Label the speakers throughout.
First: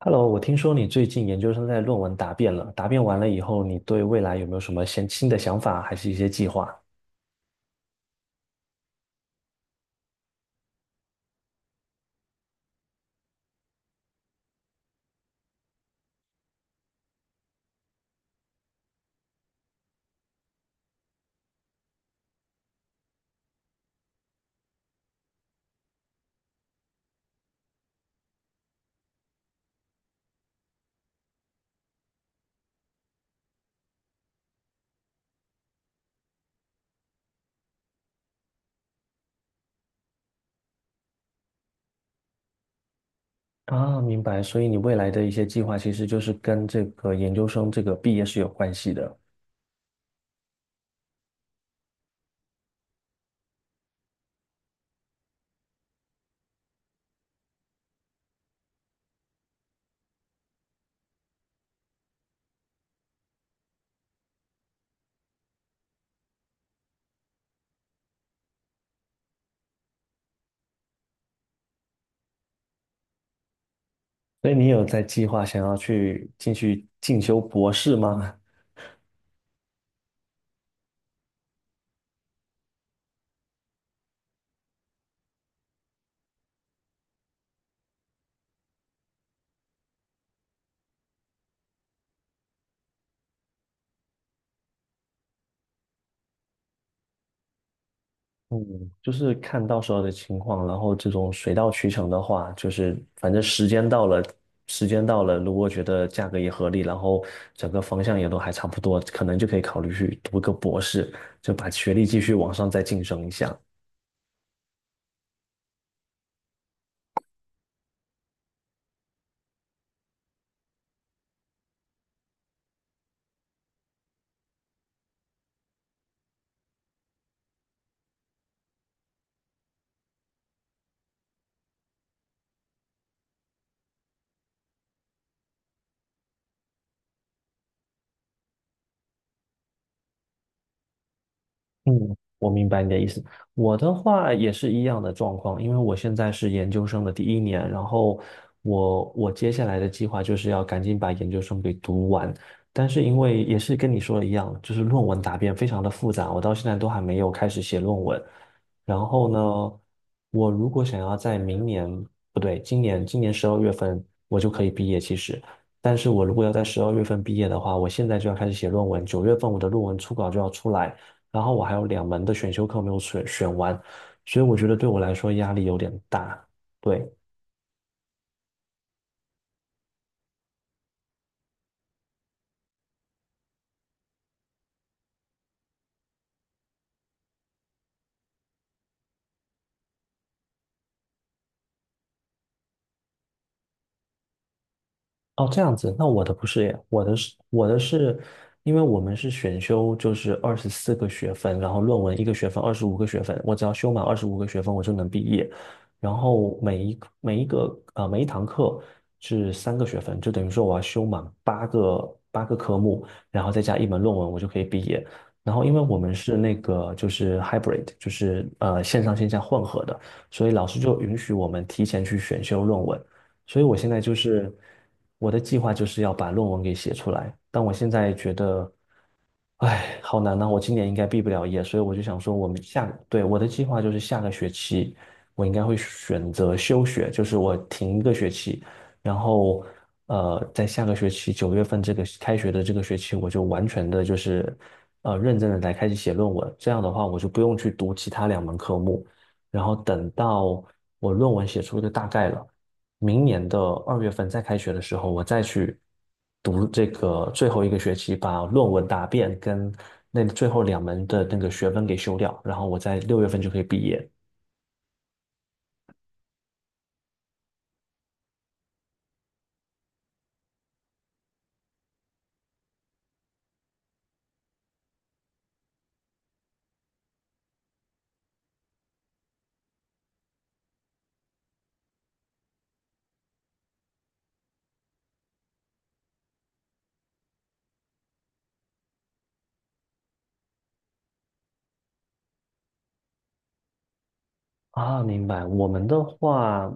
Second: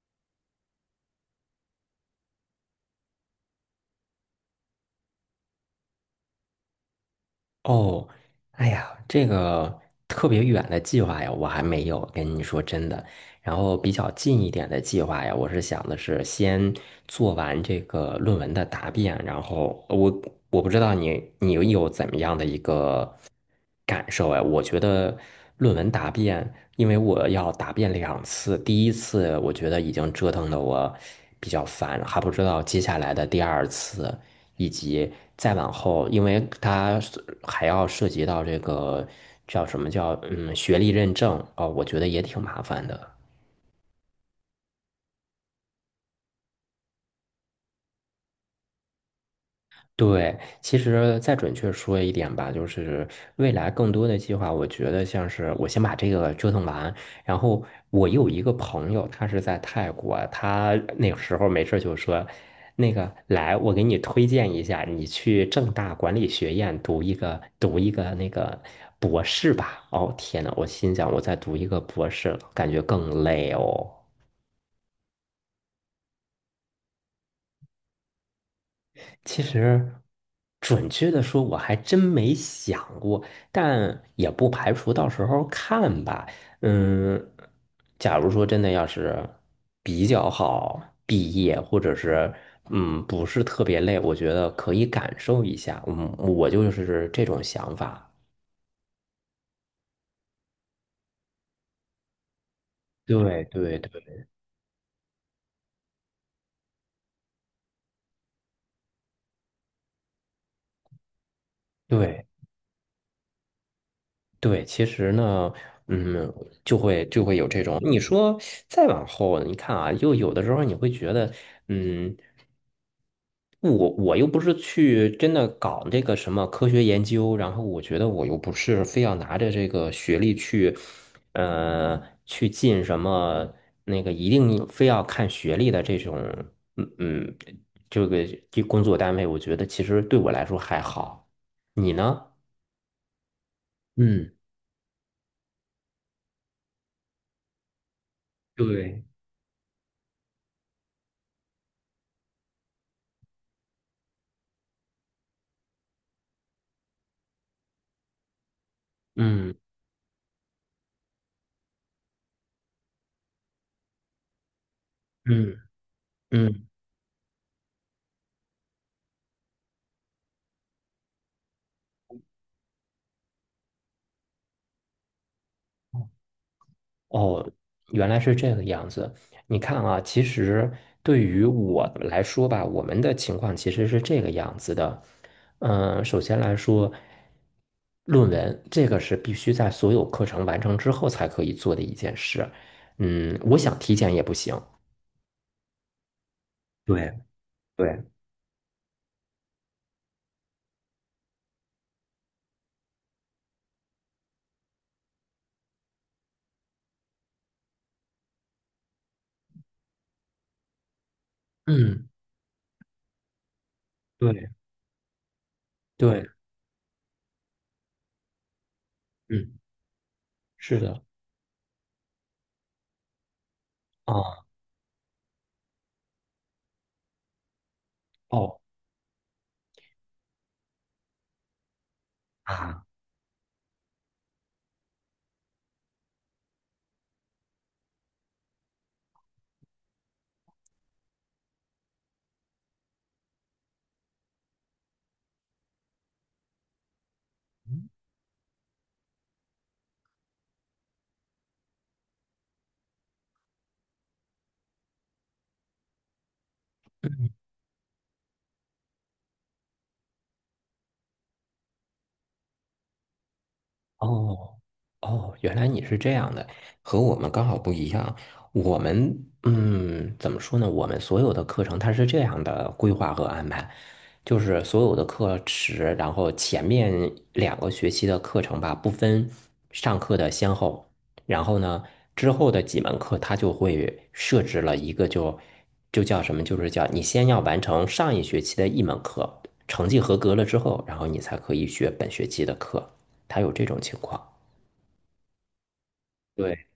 Speaker 1: Hello，我听说你最近研究生在论文答辩了，答辩完了以后，你对未来有没有什么新的想法，还是一些计划？
Speaker 2: 哦，哎呀，这个特别远的计划呀，我还没有跟你说真的。然后比较近一点的计划呀，我是想的是先做完这个论文的答辩，然后我不知道你有怎么样的一个感受哎，我觉得论文答辩，因为我要答辩两次，第一次我觉得已经折腾的我比较烦，还不知道接下来的第二次。以及再往后，因为它还要涉及到这个叫什么叫学历认证啊，我觉得也挺麻烦的。
Speaker 1: 啊，明白。所以你未来的一些计划，其实就是跟这个研究生这个毕业是有关系的。
Speaker 2: 对，其实再准确说一点吧，就是未来更多的计划，我觉得像是我先把这个折腾完，然后我有一个朋友，他是在泰国，他那个时候没事儿就说，那个来，我给你推荐一下，你去正大管理学院读一个那个博士吧。哦，天呐，我心想我再读一个博士，感觉更累哦。
Speaker 1: 所以你有在计划想要去进修博士吗？
Speaker 2: 其实，准确的说，我还真没想过，但也不排除到时候看吧。嗯，假如说真的要是比较好毕业，或者是不是特别累，我觉得可以感受一下。嗯，我就是这种想法。
Speaker 1: 嗯，就是看到时候的情况，然后这种水到渠成的话，就是反正
Speaker 2: 对
Speaker 1: 时
Speaker 2: 对
Speaker 1: 间到
Speaker 2: 对
Speaker 1: 了，时间到了，如果觉得价格也合理，然后整个方向也都还差不多，可能就可以考虑去读个博士，就把学历继
Speaker 2: 对
Speaker 1: 续往上再晋升一下。
Speaker 2: 对，其实呢，嗯，就会有这种。你说再往后，你看啊，又有的时候你会觉得，嗯。我又不是去真的搞这个什么科学研究，然后我觉得我又不是非要拿着这个学历去，呃，去进什么那个一定非要看学历的这种，嗯嗯，这个这工作单位，我觉得其实对我来说还好。你
Speaker 1: 嗯，
Speaker 2: 呢？
Speaker 1: 我明白你的意思。我的
Speaker 2: 嗯，
Speaker 1: 话也是一样的状况，因为我现在是研究生的第一年，然后我
Speaker 2: 对，
Speaker 1: 我接下来的计划就是要赶紧把研究生给读完。但是因为也是跟你说的一样，就是论文答辩非常的复杂，我到现在都还没有开始写论文。然后
Speaker 2: 嗯
Speaker 1: 呢，我如果想要在明年，不对，今年十二月份我就可以毕业，其实。
Speaker 2: 嗯
Speaker 1: 但是我如果要在
Speaker 2: 嗯
Speaker 1: 十二月份毕业的话，我现在就要开始写论文，九月份我的论文初稿就要出来。然后我还有两门的选修课没有选完，所以我觉得对我来说压力有点大。对，
Speaker 2: 哦，原来是这个样子。你看啊，其实对于我来说吧，我们的情况其实是这个样子的。首先来说，论文这个是必须在所有课程完成之后才可以做的一件事。我想提前也不行。
Speaker 1: 哦，这样子，那我的不是耶，我的
Speaker 2: 对
Speaker 1: 是我的
Speaker 2: 对
Speaker 1: 是，因为我们是选修，就是24个学分，然后论文一个学分，二十五个学分，我只要修满二十五个学分，我就能毕业。然后每一堂课是3个学分，就等于说我要修满八
Speaker 2: 嗯，
Speaker 1: 个八个科目，然后再加一门论文，我
Speaker 2: 对
Speaker 1: 就可以毕业。然后因为我们
Speaker 2: 对，
Speaker 1: 是那个就是 hybrid，就是线上线下
Speaker 2: 嗯，
Speaker 1: 混合的，所以老
Speaker 2: 是
Speaker 1: 师就
Speaker 2: 的。
Speaker 1: 允许我们提前去选修论文。所以我现在就
Speaker 2: 啊，
Speaker 1: 是我的计划就是要把论文给写出来，但我现在觉
Speaker 2: 哦
Speaker 1: 得，哎，好难呐，我今年应该毕不了业，所以我就想说，我们
Speaker 2: 啊，
Speaker 1: 下，对，我的计划就是下个学期我应该会选择休学，就是我停一个学期，然后在下个学期九月份这个开学的这个学期，我就完全的就是认真的来开始写论文，这样的话我就不用去读其他2门科目，然后等到我论文写出一个大概了。明年的二月份再开学的时候，我再去读这个最后一个学期，把论文答辩跟那最后两门的那个学分给修掉，然后我在六月份就可以毕业。
Speaker 2: 哦。哦，原来你是这样的，和我们刚好不一样。我们，怎么说呢？我们所有的课程它是这样的规划和安排，就是所有的课时，然后前面两个学期的课程吧，不分上课的先后，然后呢，之后的几门课它就会设置了一个就叫什么，就是叫你先要完成上一学期的一门课，成绩合格了之后，然后你才可以学本学期的课，它有这种情况。
Speaker 1: 啊，明白。我们的
Speaker 2: 对。
Speaker 1: 话，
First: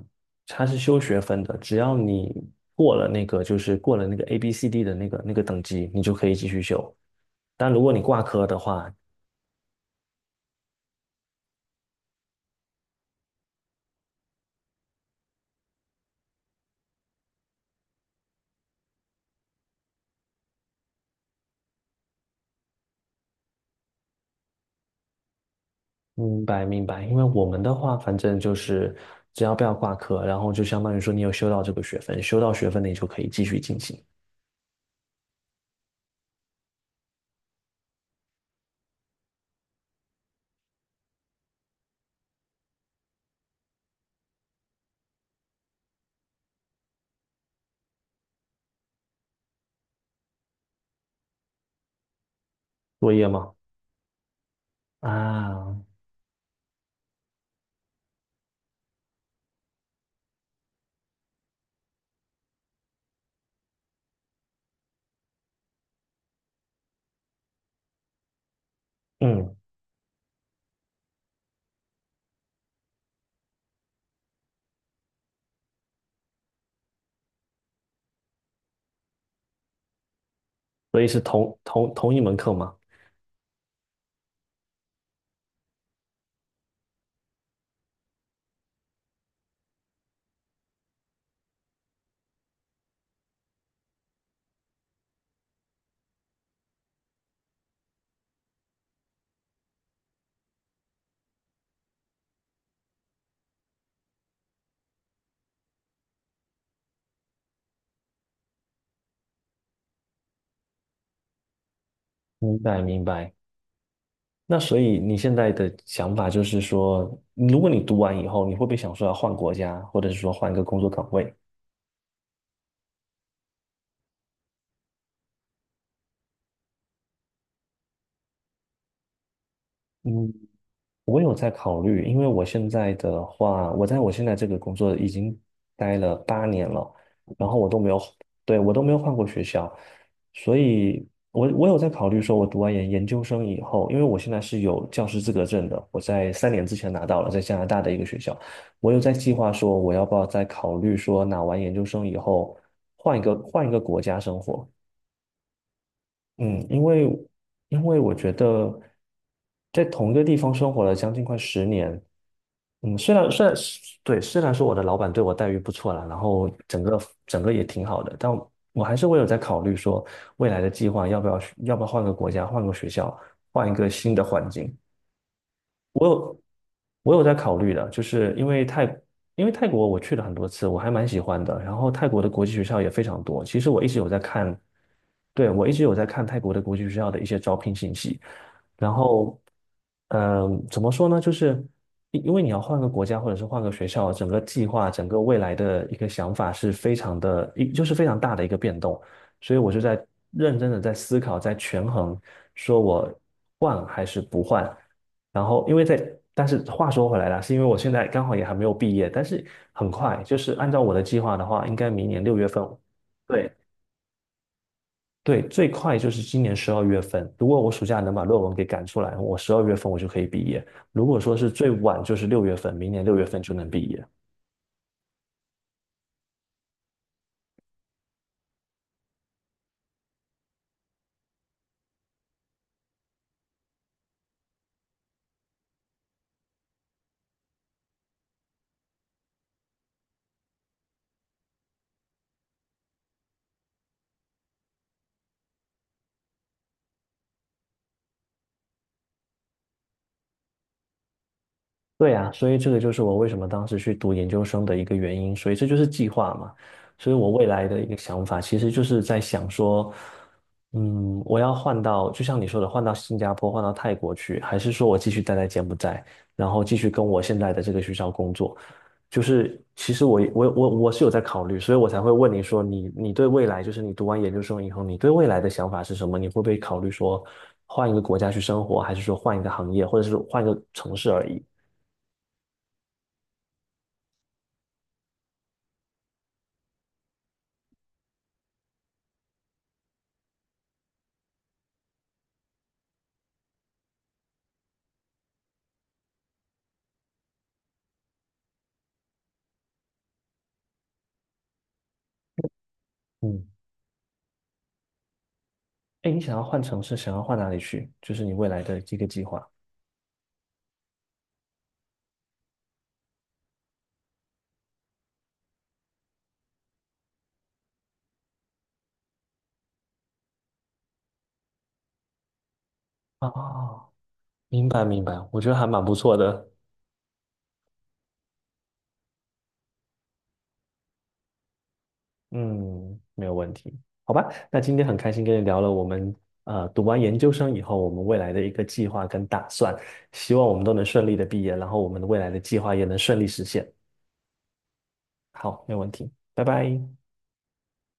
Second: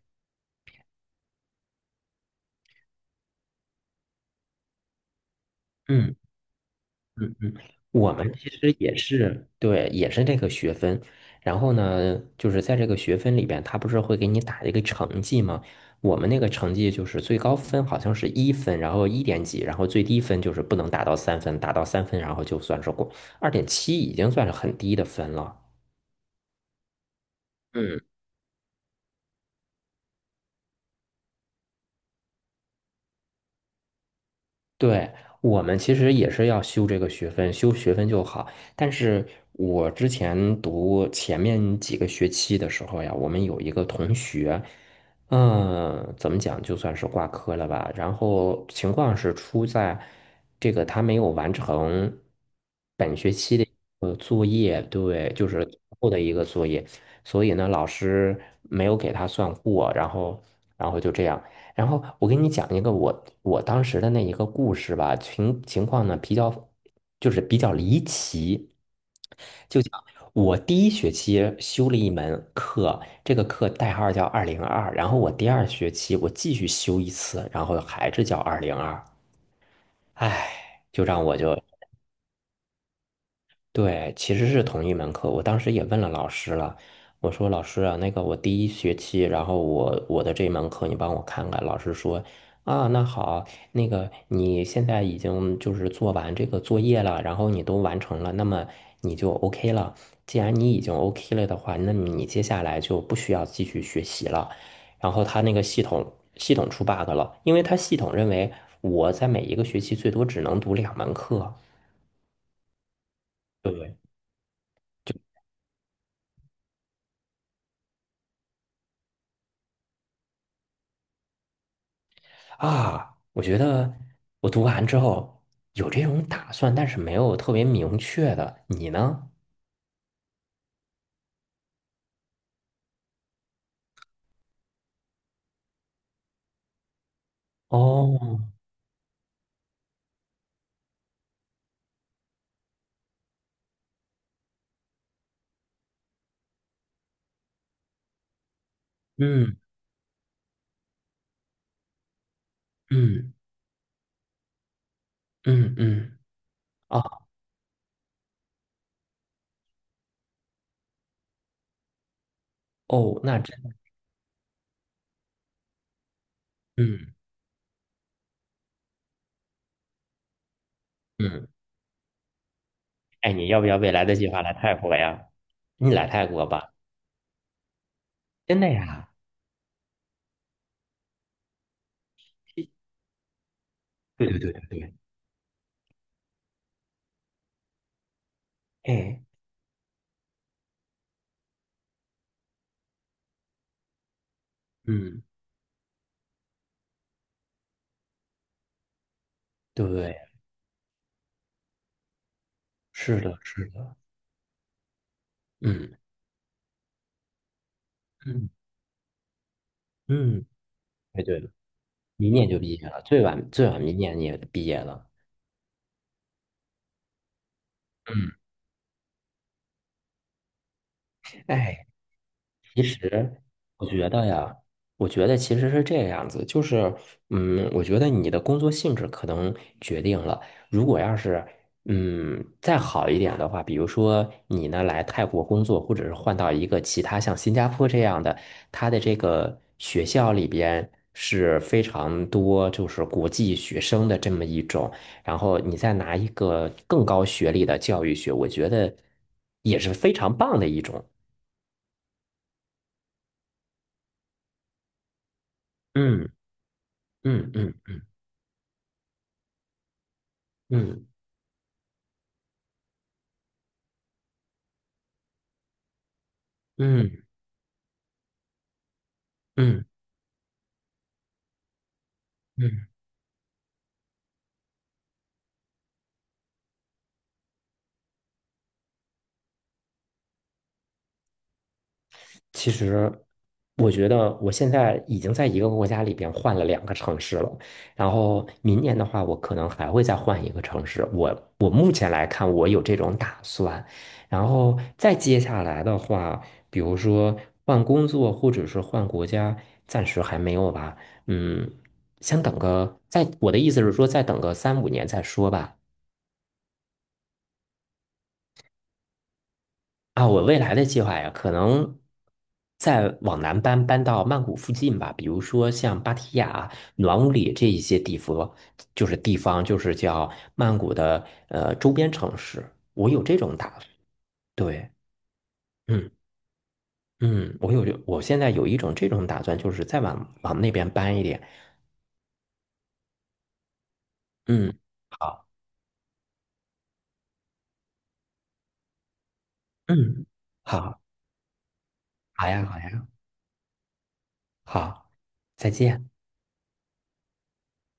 Speaker 1: 它是修学分的，只要你过了那个，就是过了那个 A B C D 的那个等级，你就
Speaker 2: 嗯
Speaker 1: 可以继续修。
Speaker 2: 嗯嗯，
Speaker 1: 但如果你
Speaker 2: 我
Speaker 1: 挂
Speaker 2: 们
Speaker 1: 科
Speaker 2: 其
Speaker 1: 的
Speaker 2: 实
Speaker 1: 话，
Speaker 2: 也是，对，也是这个学分。然后呢，就是在这个学分里边，他不是会给你打一个成绩吗？我们那个成绩就是最高分好像是1分，然后1点几，然后最低分就是不能达到三分，达到三分然后就算是过，2.7已经算是很低的分了。
Speaker 1: 明白明白，因为我们的话，
Speaker 2: 嗯。
Speaker 1: 反正就是只要不要挂科，然后就相当于说你有修到这个学分，修到学分你就可以继续进行
Speaker 2: 对，我们其实也是要修这个学分，修学分就好。但是我之前读前面几个学期的时候呀，我们有一个同学，怎么讲，就算是挂科了吧。然后情况是出在这个他没有完成
Speaker 1: 作
Speaker 2: 本
Speaker 1: 业
Speaker 2: 学
Speaker 1: 吗？
Speaker 2: 期的作业，对，就是
Speaker 1: 啊，
Speaker 2: 最后的一个作业，所以呢，老师没有给他算过，然后就这样。然后我给你讲一个我当时的那一个故事吧，情况呢比较就是比较离奇，
Speaker 1: 嗯，
Speaker 2: 就讲我第一学期修了一门课，这个课代号叫二零二，然后我第二学期我继续修一次，然后还是叫二零二，唉，
Speaker 1: 所
Speaker 2: 就
Speaker 1: 以是
Speaker 2: 让我就
Speaker 1: 同一门课吗？
Speaker 2: 对，其实是同一门课。我当时也问了老师了，我说老师啊，那个我第一学期，然后我的这门课你帮我看看。老师说啊，那好，那个你现在已经就是做完这个作业了，然后你都完成了，那么你就 OK 了。既然你已经 OK 了的话，那么你接下来就不需要继续学习了。然后他那个系统出 bug 了，因为他系统认为我在每一个学期最多只能读两门课。
Speaker 1: 明白明白。
Speaker 2: 对。不对？
Speaker 1: 那所以你现在的想法就是说，如果你读完以后，你会不会想说要换国家，或者是说换一个工作岗位？
Speaker 2: 啊，我觉得我读完之后有这种打算，但是没有特别明确的。你呢？
Speaker 1: 嗯，我有在考虑，因为我现在的话，我现在这个工作已经待了8年了，然后我都没有，
Speaker 2: 哦，
Speaker 1: 对，我都没有换过学校，所以我有在考虑说，我读完研究生以后，因为我现在是有教师资格证的，我在3年之前拿到了，在加拿大的一个学校，我有在计划
Speaker 2: 嗯
Speaker 1: 说，我要不要再考虑说，拿完研究生以后换一
Speaker 2: 嗯
Speaker 1: 个换一个国家生活，
Speaker 2: 嗯嗯，
Speaker 1: 嗯，因
Speaker 2: 啊
Speaker 1: 为因为我觉得在同一个地方生活了将近快10年，嗯，虽
Speaker 2: 哦，
Speaker 1: 然
Speaker 2: 那
Speaker 1: 虽然
Speaker 2: 真的，
Speaker 1: 对，虽然说我的老板对我待遇不错啦，然后整个
Speaker 2: 嗯
Speaker 1: 整个也挺好的，但我还是会有在考虑说未来的计划要不要
Speaker 2: 嗯，
Speaker 1: 要不要换个国家、换个学校、
Speaker 2: 哎，你要不
Speaker 1: 换一
Speaker 2: 要
Speaker 1: 个
Speaker 2: 未来
Speaker 1: 新
Speaker 2: 的
Speaker 1: 的
Speaker 2: 计划
Speaker 1: 环
Speaker 2: 来
Speaker 1: 境。
Speaker 2: 泰国呀？你
Speaker 1: 我
Speaker 2: 来泰
Speaker 1: 有
Speaker 2: 国吧，
Speaker 1: 我有在考虑的，就是
Speaker 2: 真的呀？
Speaker 1: 因为泰国我去了很多次，我还蛮喜欢的。然后泰国的国际学校也非常多，其实我一直有在
Speaker 2: 对对对
Speaker 1: 看，
Speaker 2: 对对，
Speaker 1: 对，我一直有在看泰国的国际学校的一些招聘信息。然
Speaker 2: 哎，
Speaker 1: 后，怎么说呢？就是因为你要换个国家或者是换个学校，整个计划、整个
Speaker 2: 嗯，
Speaker 1: 未来的一个想法是非常的，一就是非常大的一个变动。所以我就在
Speaker 2: 对，
Speaker 1: 认真的在思考，在权衡，说我
Speaker 2: 是的，是
Speaker 1: 换
Speaker 2: 的，
Speaker 1: 还是不换。然后因为在，
Speaker 2: 嗯
Speaker 1: 但是话说回来了，是因为我现在刚好也
Speaker 2: 嗯
Speaker 1: 还没有毕业，但是很快，就
Speaker 2: 嗯，
Speaker 1: 是按照我的计
Speaker 2: 哎
Speaker 1: 划
Speaker 2: 对
Speaker 1: 的
Speaker 2: 了，
Speaker 1: 话，应该明年
Speaker 2: 明
Speaker 1: 六月
Speaker 2: 年就
Speaker 1: 份，
Speaker 2: 毕业了，最晚
Speaker 1: 对，
Speaker 2: 最晚明年也毕业了，
Speaker 1: 对，最快就是今年十二月份。如果我暑假能把
Speaker 2: 嗯，
Speaker 1: 论文给赶出来，我十二月份我就可以毕业。如果说是最
Speaker 2: 哎。
Speaker 1: 晚就是六月份，
Speaker 2: 其
Speaker 1: 明年六月
Speaker 2: 实
Speaker 1: 份就能毕
Speaker 2: 我
Speaker 1: 业。
Speaker 2: 觉得呀，我觉得其实是这样子，就是，我觉得你的工作性质可能决定了，如果要是，再好一点的话，比如说你呢来泰国工作，或者是换到一个其他像新加坡这样的，它的这个学校里边是非常多就是国际学生的这么一种，然后你再拿一个更高学历的教育学，我觉得也是非常棒的一种。
Speaker 1: 对呀，所以这个就是我为什么当时去读研究生的一个原因，所以这就是计
Speaker 2: 嗯
Speaker 1: 划嘛。所以我未
Speaker 2: 嗯
Speaker 1: 来的一
Speaker 2: 嗯。
Speaker 1: 个想法，其实就是在想说，
Speaker 2: 嗯
Speaker 1: 嗯，我要换到，就像你说的，换到新加坡，换到泰国去，还是说我继续待在柬埔寨，然后继续跟我
Speaker 2: 嗯
Speaker 1: 现在的这个学校工作？就是
Speaker 2: 嗯
Speaker 1: 其实我是有在考虑，所以我才会问你说
Speaker 2: 嗯，
Speaker 1: 你对未来，就是你读完研究生以后，你对未来的想法是什么？你会不会考虑说换一个国家去生活，还是说换一个行业，或者是换一个城市而已？
Speaker 2: 其实我觉得我现在已经在一个国家里边换了两个城市了，然后明年的话，我可能还会再换一个城市。我目前来看，我有这种打算。然后再接下来的话，比如说换工作或者是换国家，暂时还没有吧。嗯，先等个，
Speaker 1: 嗯，
Speaker 2: 我的意思是说，再等个三五年再说吧。
Speaker 1: 哎，你想要换城市，想要换哪里去？就是你未来的一个计划。
Speaker 2: 啊，我未来的计划呀，可能再往南搬，搬到曼谷附近吧，比如说像芭提雅、暖武里这一些地方，就是地方，就是叫曼谷的周边城市。我有这种打算，
Speaker 1: 哦，明白
Speaker 2: 对，
Speaker 1: 明白，我觉得还蛮不
Speaker 2: 嗯
Speaker 1: 错的。
Speaker 2: 嗯，我现在有一种这种打算，就是再往那边搬一点。
Speaker 1: 嗯，没有问题。好吧，那今
Speaker 2: 嗯，
Speaker 1: 天很开心跟你
Speaker 2: 好，
Speaker 1: 聊了我们读完研究生以后，我们未来的一个计划跟打算，
Speaker 2: 嗯，
Speaker 1: 希望我们都能
Speaker 2: 好，
Speaker 1: 顺利的毕业，然后我们的未来的
Speaker 2: 好
Speaker 1: 计
Speaker 2: 呀，
Speaker 1: 划
Speaker 2: 好
Speaker 1: 也能
Speaker 2: 呀，
Speaker 1: 顺利实现。
Speaker 2: 好，
Speaker 1: 好，
Speaker 2: 再
Speaker 1: 没有问
Speaker 2: 见。
Speaker 1: 题，拜拜。